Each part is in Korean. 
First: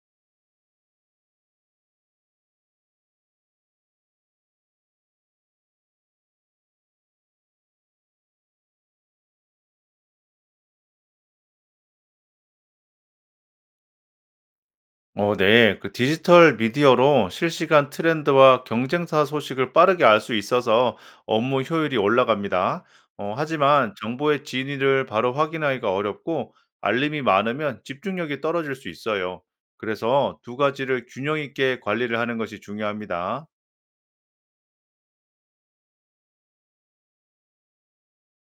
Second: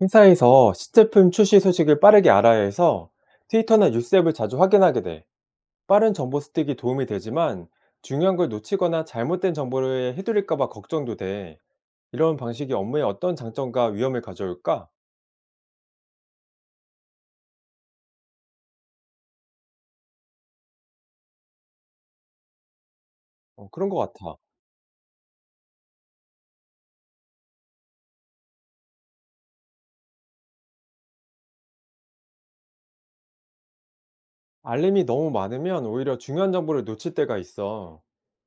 회사에서 신제품 출시 소식을 빠르게 알아야 해서 트위터나 뉴스앱을 자주 확인하게 돼. 빠른 정보 스틱이 도움이 되지만 중요한 걸 놓치거나 잘못된 정보를 해드릴까봐 걱정도 돼. 이런 방식이 업무에 어떤 장점과 위험을 가져올까? 네. 그 디지털 미디어로 실시간 트렌드와 경쟁사 소식을 빠르게 알 수 있어서 업무 효율이 올라갑니다. 그런 하지만 것 같아. 정보의 진위를 바로 확인하기가 어렵고 알림이 많으면 집중력이 떨어질 수 있어요. 그래서 두 가지를 균형 있게 관리를 하는 것이 중요합니다. 알림이 너무 많으면 오히려 중요한 정보를 놓칠 때가 있어.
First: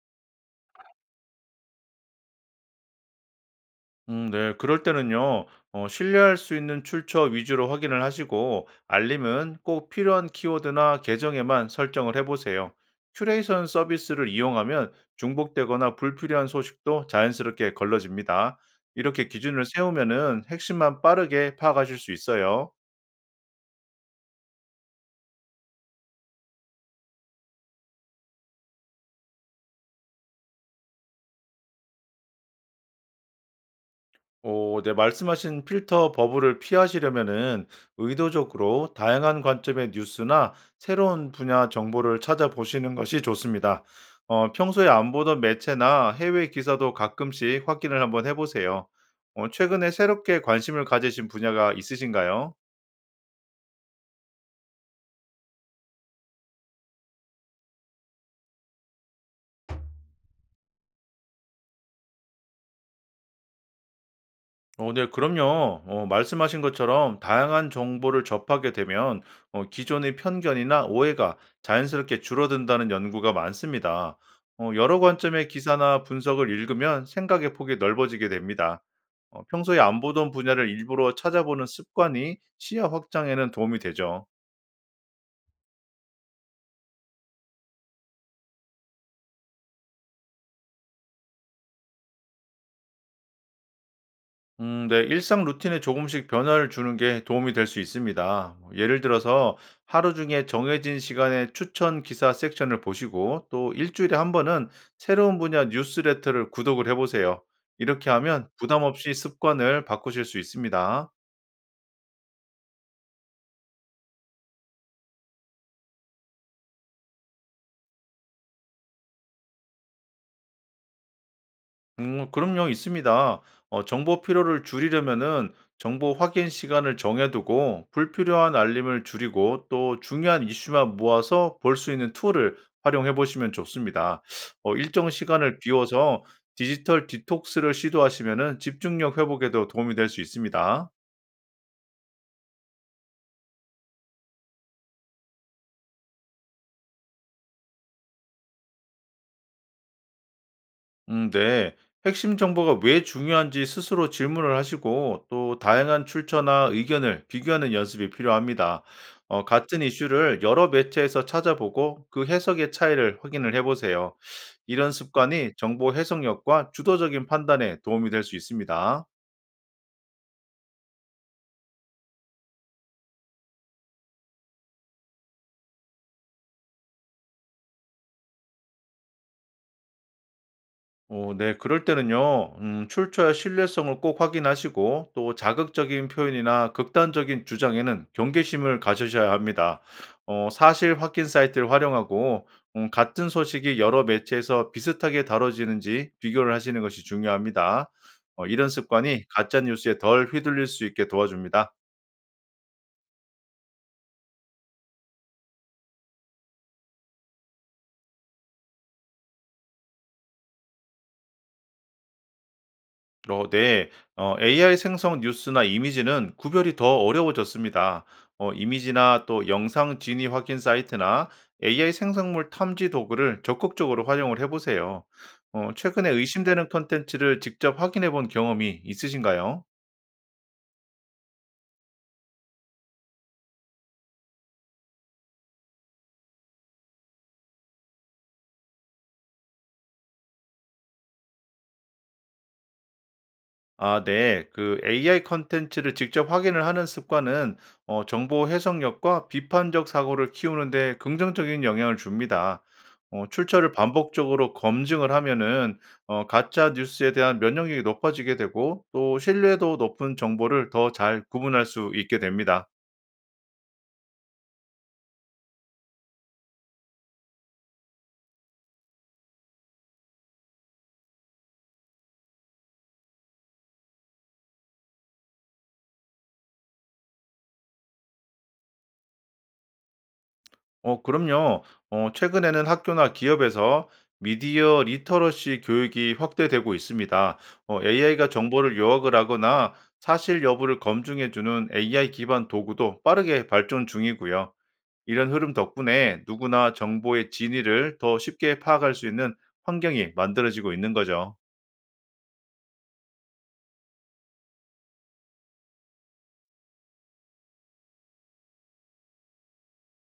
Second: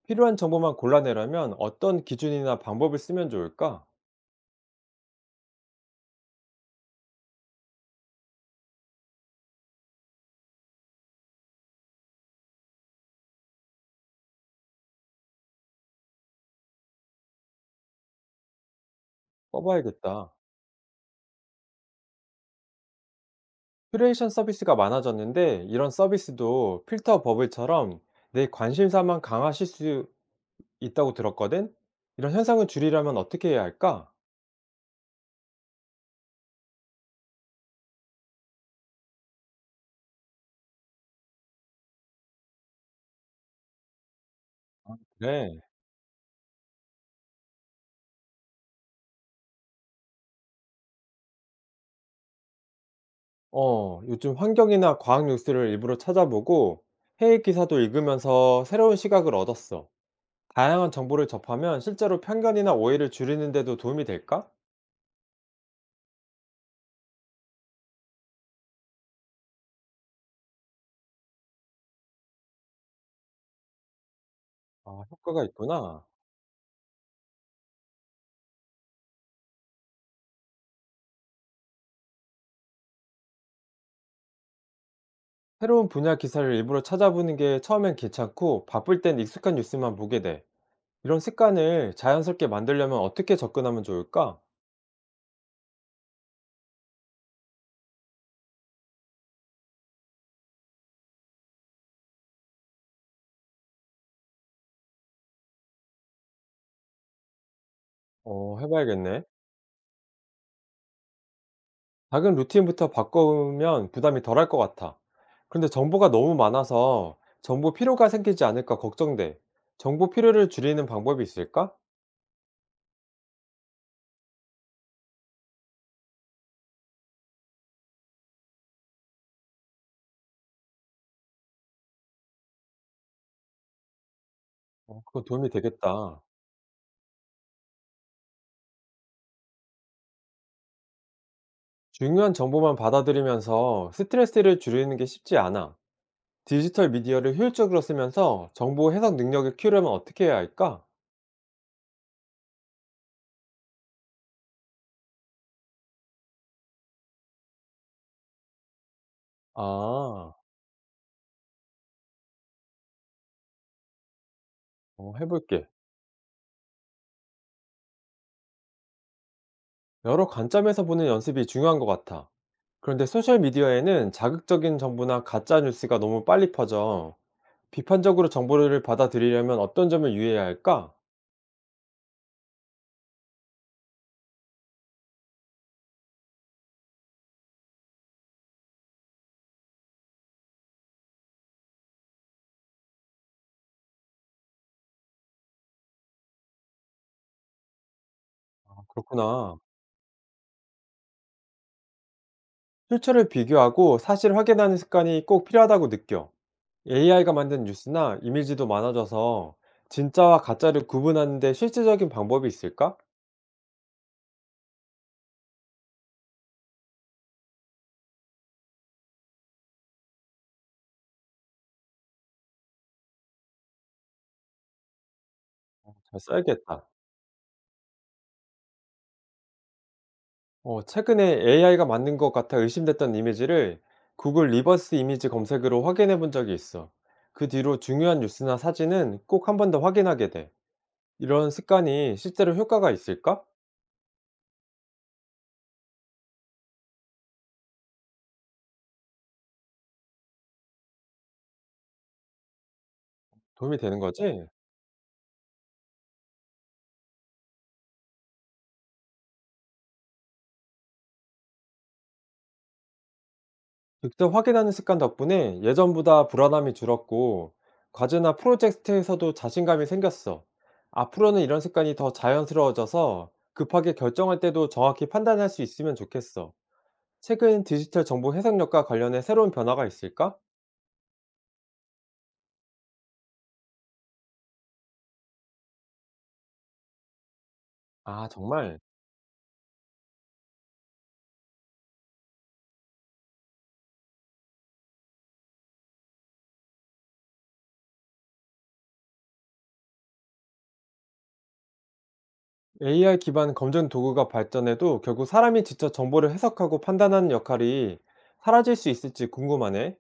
필요한 정보만 골라내려면 어떤 기준이나 방법을 쓰면 좋을까? 네. 그럴 때는요, 신뢰할 수 있는 출처 위주로 확인을 하시고, 알림은 꼭 필요한 키워드나 계정에만 설정을 해보세요. 큐레이션 서비스를 이용하면 중복되거나 불필요한 소식도 자연스럽게 걸러집니다. 이렇게 기준을 써봐야겠다. 세우면은 핵심만 빠르게 파악하실 수 있어요. 큐레이션 서비스가 많아졌는데 이런 서비스도 필터 버블처럼 내 관심사만 강화하실 수 있다고 들었거든? 이런 현상을 줄이려면 어떻게 해야 할까? 네, 말씀하신 필터 버블을 피하시려면은 의도적으로 다양한 관점의 뉴스나 새로운 분야 정보를 찾아보시는 것이 좋습니다. 평소에 안 보던 네, 매체나 해외 기사도 가끔씩 확인을 한번 해 보세요. 최근에 새롭게 관심을 가지신 분야가 있으신가요? 요즘 환경이나 과학 뉴스를 일부러 찾아보고 해외 기사도 읽으면서 새로운 시각을 얻었어. 다양한 정보를 접하면 실제로 편견이나 오해를 줄이는데도 도움이 될까? 네, 그럼요. 말씀하신 것처럼 다양한 정보를 접하게 되면 기존의 편견이나 오해가 자연스럽게 줄어든다는 연구가 많습니다. 여러 아, 효과가 관점의 기사나 있구나. 분석을 읽으면 생각의 폭이 넓어지게 됩니다. 평소에 안 보던 분야를 일부러 찾아보는 습관이 시야 확장에는 도움이 되죠. 새로운 분야 기사를 일부러 찾아보는 게 처음엔 괜찮고 바쁠 땐 익숙한 뉴스만 보게 돼. 이런 습관을 자연스럽게 만들려면 어떻게 접근하면 좋을까? 네. 일상 루틴에 조금씩 변화를 주는 게 도움이 될 수 있습니다. 뭐 예를 들어서 하루 중에 정해진 시간에 추천 기사 섹션을 보시고 또 일주일에 한 번은 새로운 분야 뉴스레터를 구독을 해보세요. 이렇게 하면 부담 없이 해봐야겠네. 습관을 바꾸실 수 있습니다. 작은 루틴부터 바꾸면 부담이 덜할 것 같아. 그런데 정보가 너무 많아서 정보 피로가 생기지 않을까 걱정돼. 정보 피로를 줄이는 방법이 있을까? 그럼요. 있습니다. 정보 피로를 줄이려면은 정보 확인 시간을 정해 두고 불필요한 알림을 줄이고 또 중요한 이슈만 모아서 볼 수 있는 툴을 활용해 보시면 좋습니다. 일정 그거 도움이 시간을 되겠다. 비워서 디지털 디톡스를 시도하시면은 집중력 회복에도 도움이 될 수 있습니다. 중요한 정보만 받아들이면서 스트레스를 줄이는 게 쉽지 않아. 디지털 미디어를 효율적으로 쓰면서 정보 해석 능력을 키우려면 어떻게 해야 할까? 네. 핵심 정보가 왜 중요한지 스스로 질문을 하시고 또 다양한 출처나 의견을 비교하는 연습이 필요합니다. 같은 아, 이슈를 여러 매체에서 찾아보고 그 해석의 차이를 확인을 해보세요. 이런 습관이 해볼게. 정보 해석력과 주도적인 판단에 도움이 될 수 있습니다. 여러 관점에서 보는 연습이 중요한 것 같아. 그런데 소셜미디어에는 자극적인 정보나 가짜 뉴스가 너무 빨리 퍼져 비판적으로 정보를 받아들이려면 어떤 점을 유의해야 할까? 네. 그럴 때는요, 출처와 신뢰성을 꼭 확인하시고, 또 자극적인 표현이나 극단적인 주장에는 경계심을 가지셔야 합니다. 사실 확인 사이트를 활용하고, 같은 소식이 여러 매체에서 비슷하게 다뤄지는지 비교를 하시는 것이 중요합니다. 이런 아, 습관이 그렇구나. 가짜 뉴스에 덜 휘둘릴 수 있게 도와줍니다. 출처를 비교하고 사실 확인하는 습관이 꼭 필요하다고 느껴. AI가 만든 뉴스나 이미지도 많아져서 진짜와 가짜를 구분하는데 실질적인 방법이 있을까? 네. AI 생성 뉴스나 이미지는 구별이 더 어려워졌습니다. 이미지나 또 영상 진위 확인 사이트나 AI 생성물 탐지 도구를 적극적으로 활용을 해보세요. 최근에 잘 의심되는 써야겠다. 컨텐츠를 직접 확인해 본 경험이 있으신가요? 최근에 AI가 맞는 것 같아 의심됐던 이미지를 구글 리버스 이미지 검색으로 확인해 본 적이 있어. 그 뒤로 중요한 뉴스나 사진은 꼭 한 번 더 확인하게 돼. 이런 습관이 실제로 효과가 있을까? 아, 네. 그 AI 컨텐츠를 직접 확인을 하는 습관은 정보 해석력과 비판적 사고를 키우는 데 긍정적인 영향을 줍니다. 출처를 도움이 되는 거지? 반복적으로 검증을 하면은 가짜 뉴스에 대한 면역력이 높아지게 되고 또 신뢰도 높은 정보를 더 잘 구분할 수 있게 됩니다. 직접 확인하는 습관 덕분에 예전보다 불안함이 줄었고, 과제나 프로젝트에서도 자신감이 생겼어. 앞으로는 이런 습관이 더 자연스러워져서 급하게 결정할 때도 정확히 판단할 수 있으면 좋겠어. 최근 디지털 정보 해석력과 관련해 새로운 변화가 있을까? 그럼요. 최근에는 학교나 기업에서 미디어 리터러시 교육이 확대되고 있습니다. 아 AI가 정보를 정말? 요약을 하거나 사실 여부를 검증해주는 AI 기반 도구도 빠르게 발전 중이고요. 이런 흐름 덕분에 누구나 정보의 진위를 더 쉽게 파악할 수 있는 환경이 만들어지고 있는 거죠. AI 기반 검증 도구가 발전해도 결국 사람이 직접 정보를 해석하고 판단하는 역할이 사라질 수 있을지 궁금하네.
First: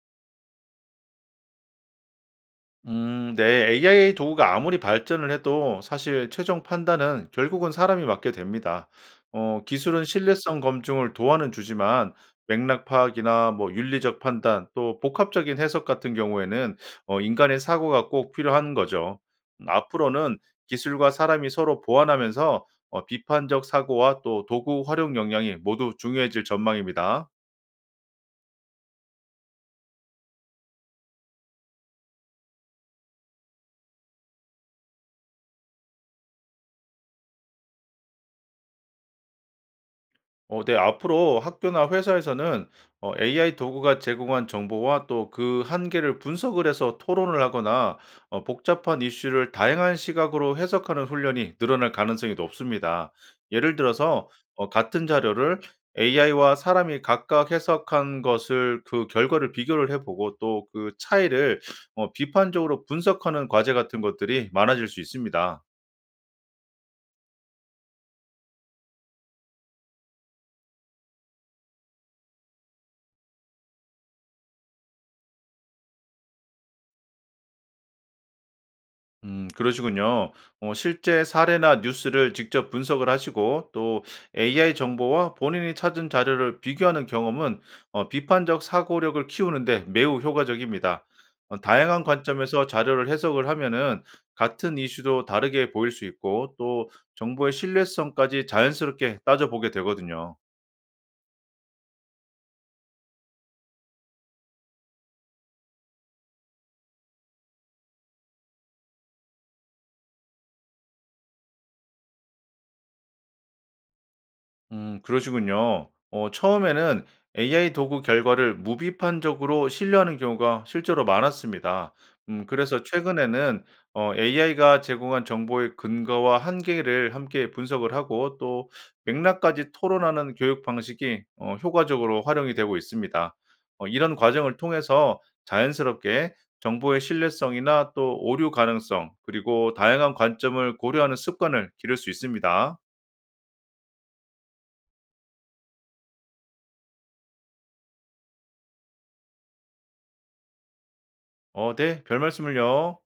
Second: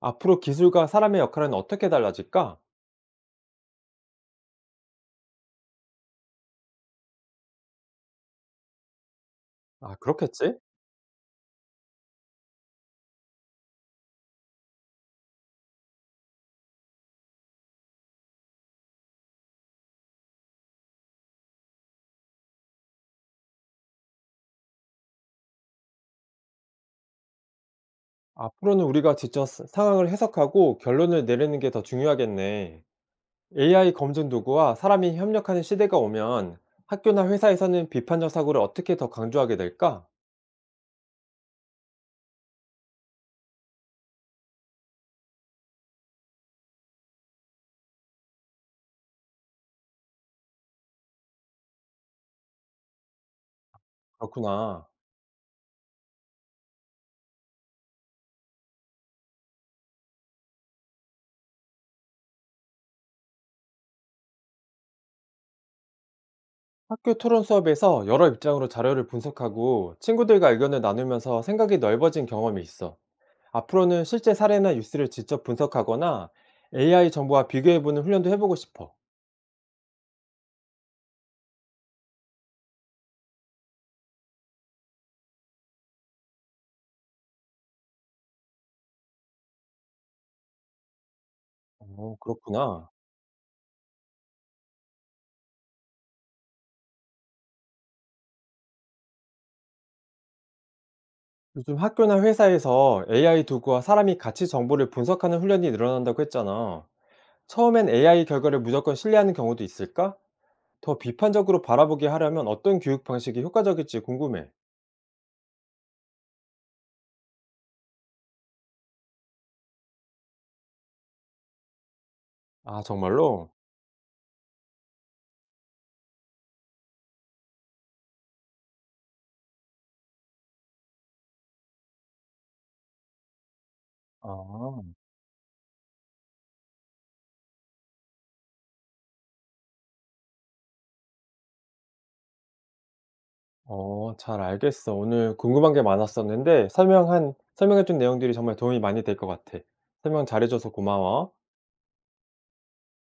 앞으로 기술과 사람의 역할은 어떻게 달라질까? 네. AI 도구가 아무리 발전을 해도 사실 최종 판단은 결국은 사람이 맡게 됩니다. 아, 기술은 그렇겠지? 신뢰성 검증을 도와는 주지만 맥락 파악이나 뭐 윤리적 판단 또 복합적인 해석 같은 경우에는 인간의 사고가 꼭 필요한 거죠. 앞으로는 기술과 사람이 서로 보완하면서 비판적 사고와 또 도구 활용 역량이 모두 중요해질 전망입니다. 앞으로는 우리가 직접 상황을 해석하고 결론을 내리는 게 더 중요하겠네. AI 검증 도구와 사람이 협력하는 시대가 오면 학교나 회사에서는 비판적 사고를 어떻게 더 강조하게 될까? 네. 앞으로 학교나 회사에서는 AI 도구가 제공한 정보와 또 그 한계를 분석을 해서 토론을 하거나 복잡한 이슈를 다양한 시각으로 해석하는 훈련이 늘어날 가능성이 높습니다. 예를 들어서 그렇구나. 같은 자료를 AI와 사람이 각각 해석한 것을 그 결과를 비교를 해 보고 또 그 차이를 비판적으로 분석하는 과제 같은 것들이 많아질 수 있습니다. 학교 토론 수업에서 여러 입장으로 자료를 분석하고 친구들과 의견을 나누면서 생각이 넓어진 경험이 있어. 앞으로는 실제 사례나 뉴스를 직접 분석하거나 AI 정보와 비교해보는 훈련도 해보고 싶어. 그러시군요. 실제 사례나 뉴스를 직접 분석을 하시고 또 AI 정보와 본인이 찾은 자료를 비교하는 경험은 비판적 사고력을 키우는데 매우 효과적입니다. 다양한 관점에서 그렇구나. 자료를 해석을 하면은 같은 이슈도 다르게 보일 수 있고 또 정보의 신뢰성까지 자연스럽게 따져보게 되거든요. 요즘 학교나 회사에서 AI 도구와 사람이 같이 정보를 분석하는 훈련이 늘어난다고 했잖아. 처음엔 AI 결과를 무조건 신뢰하는 경우도 있을까? 더 비판적으로 바라보게 하려면 어떤 교육 방식이 효과적일지 궁금해. 그러시군요. 처음에는 AI 도구 결과를 무비판적으로 신뢰하는 경우가 실제로 많았습니다. 그래서 아, 정말로? 최근에는 AI가 제공한 정보의 근거와 한계를 함께 분석을 하고 또 맥락까지 토론하는 교육 방식이 효과적으로 활용이 되고 있습니다. 이런 과정을 아. 통해서 자연스럽게 정보의 신뢰성이나 또 오류 가능성, 그리고 다양한 관점을 고려하는 습관을 기를 수 있습니다. 잘 알겠어. 오늘 궁금한 게 많았었는데 설명한 설명해 준 내용들이 정말 도움이 많이 될 것 같아. 설명 잘해 줘서 고마워. 네, 별 말씀을요.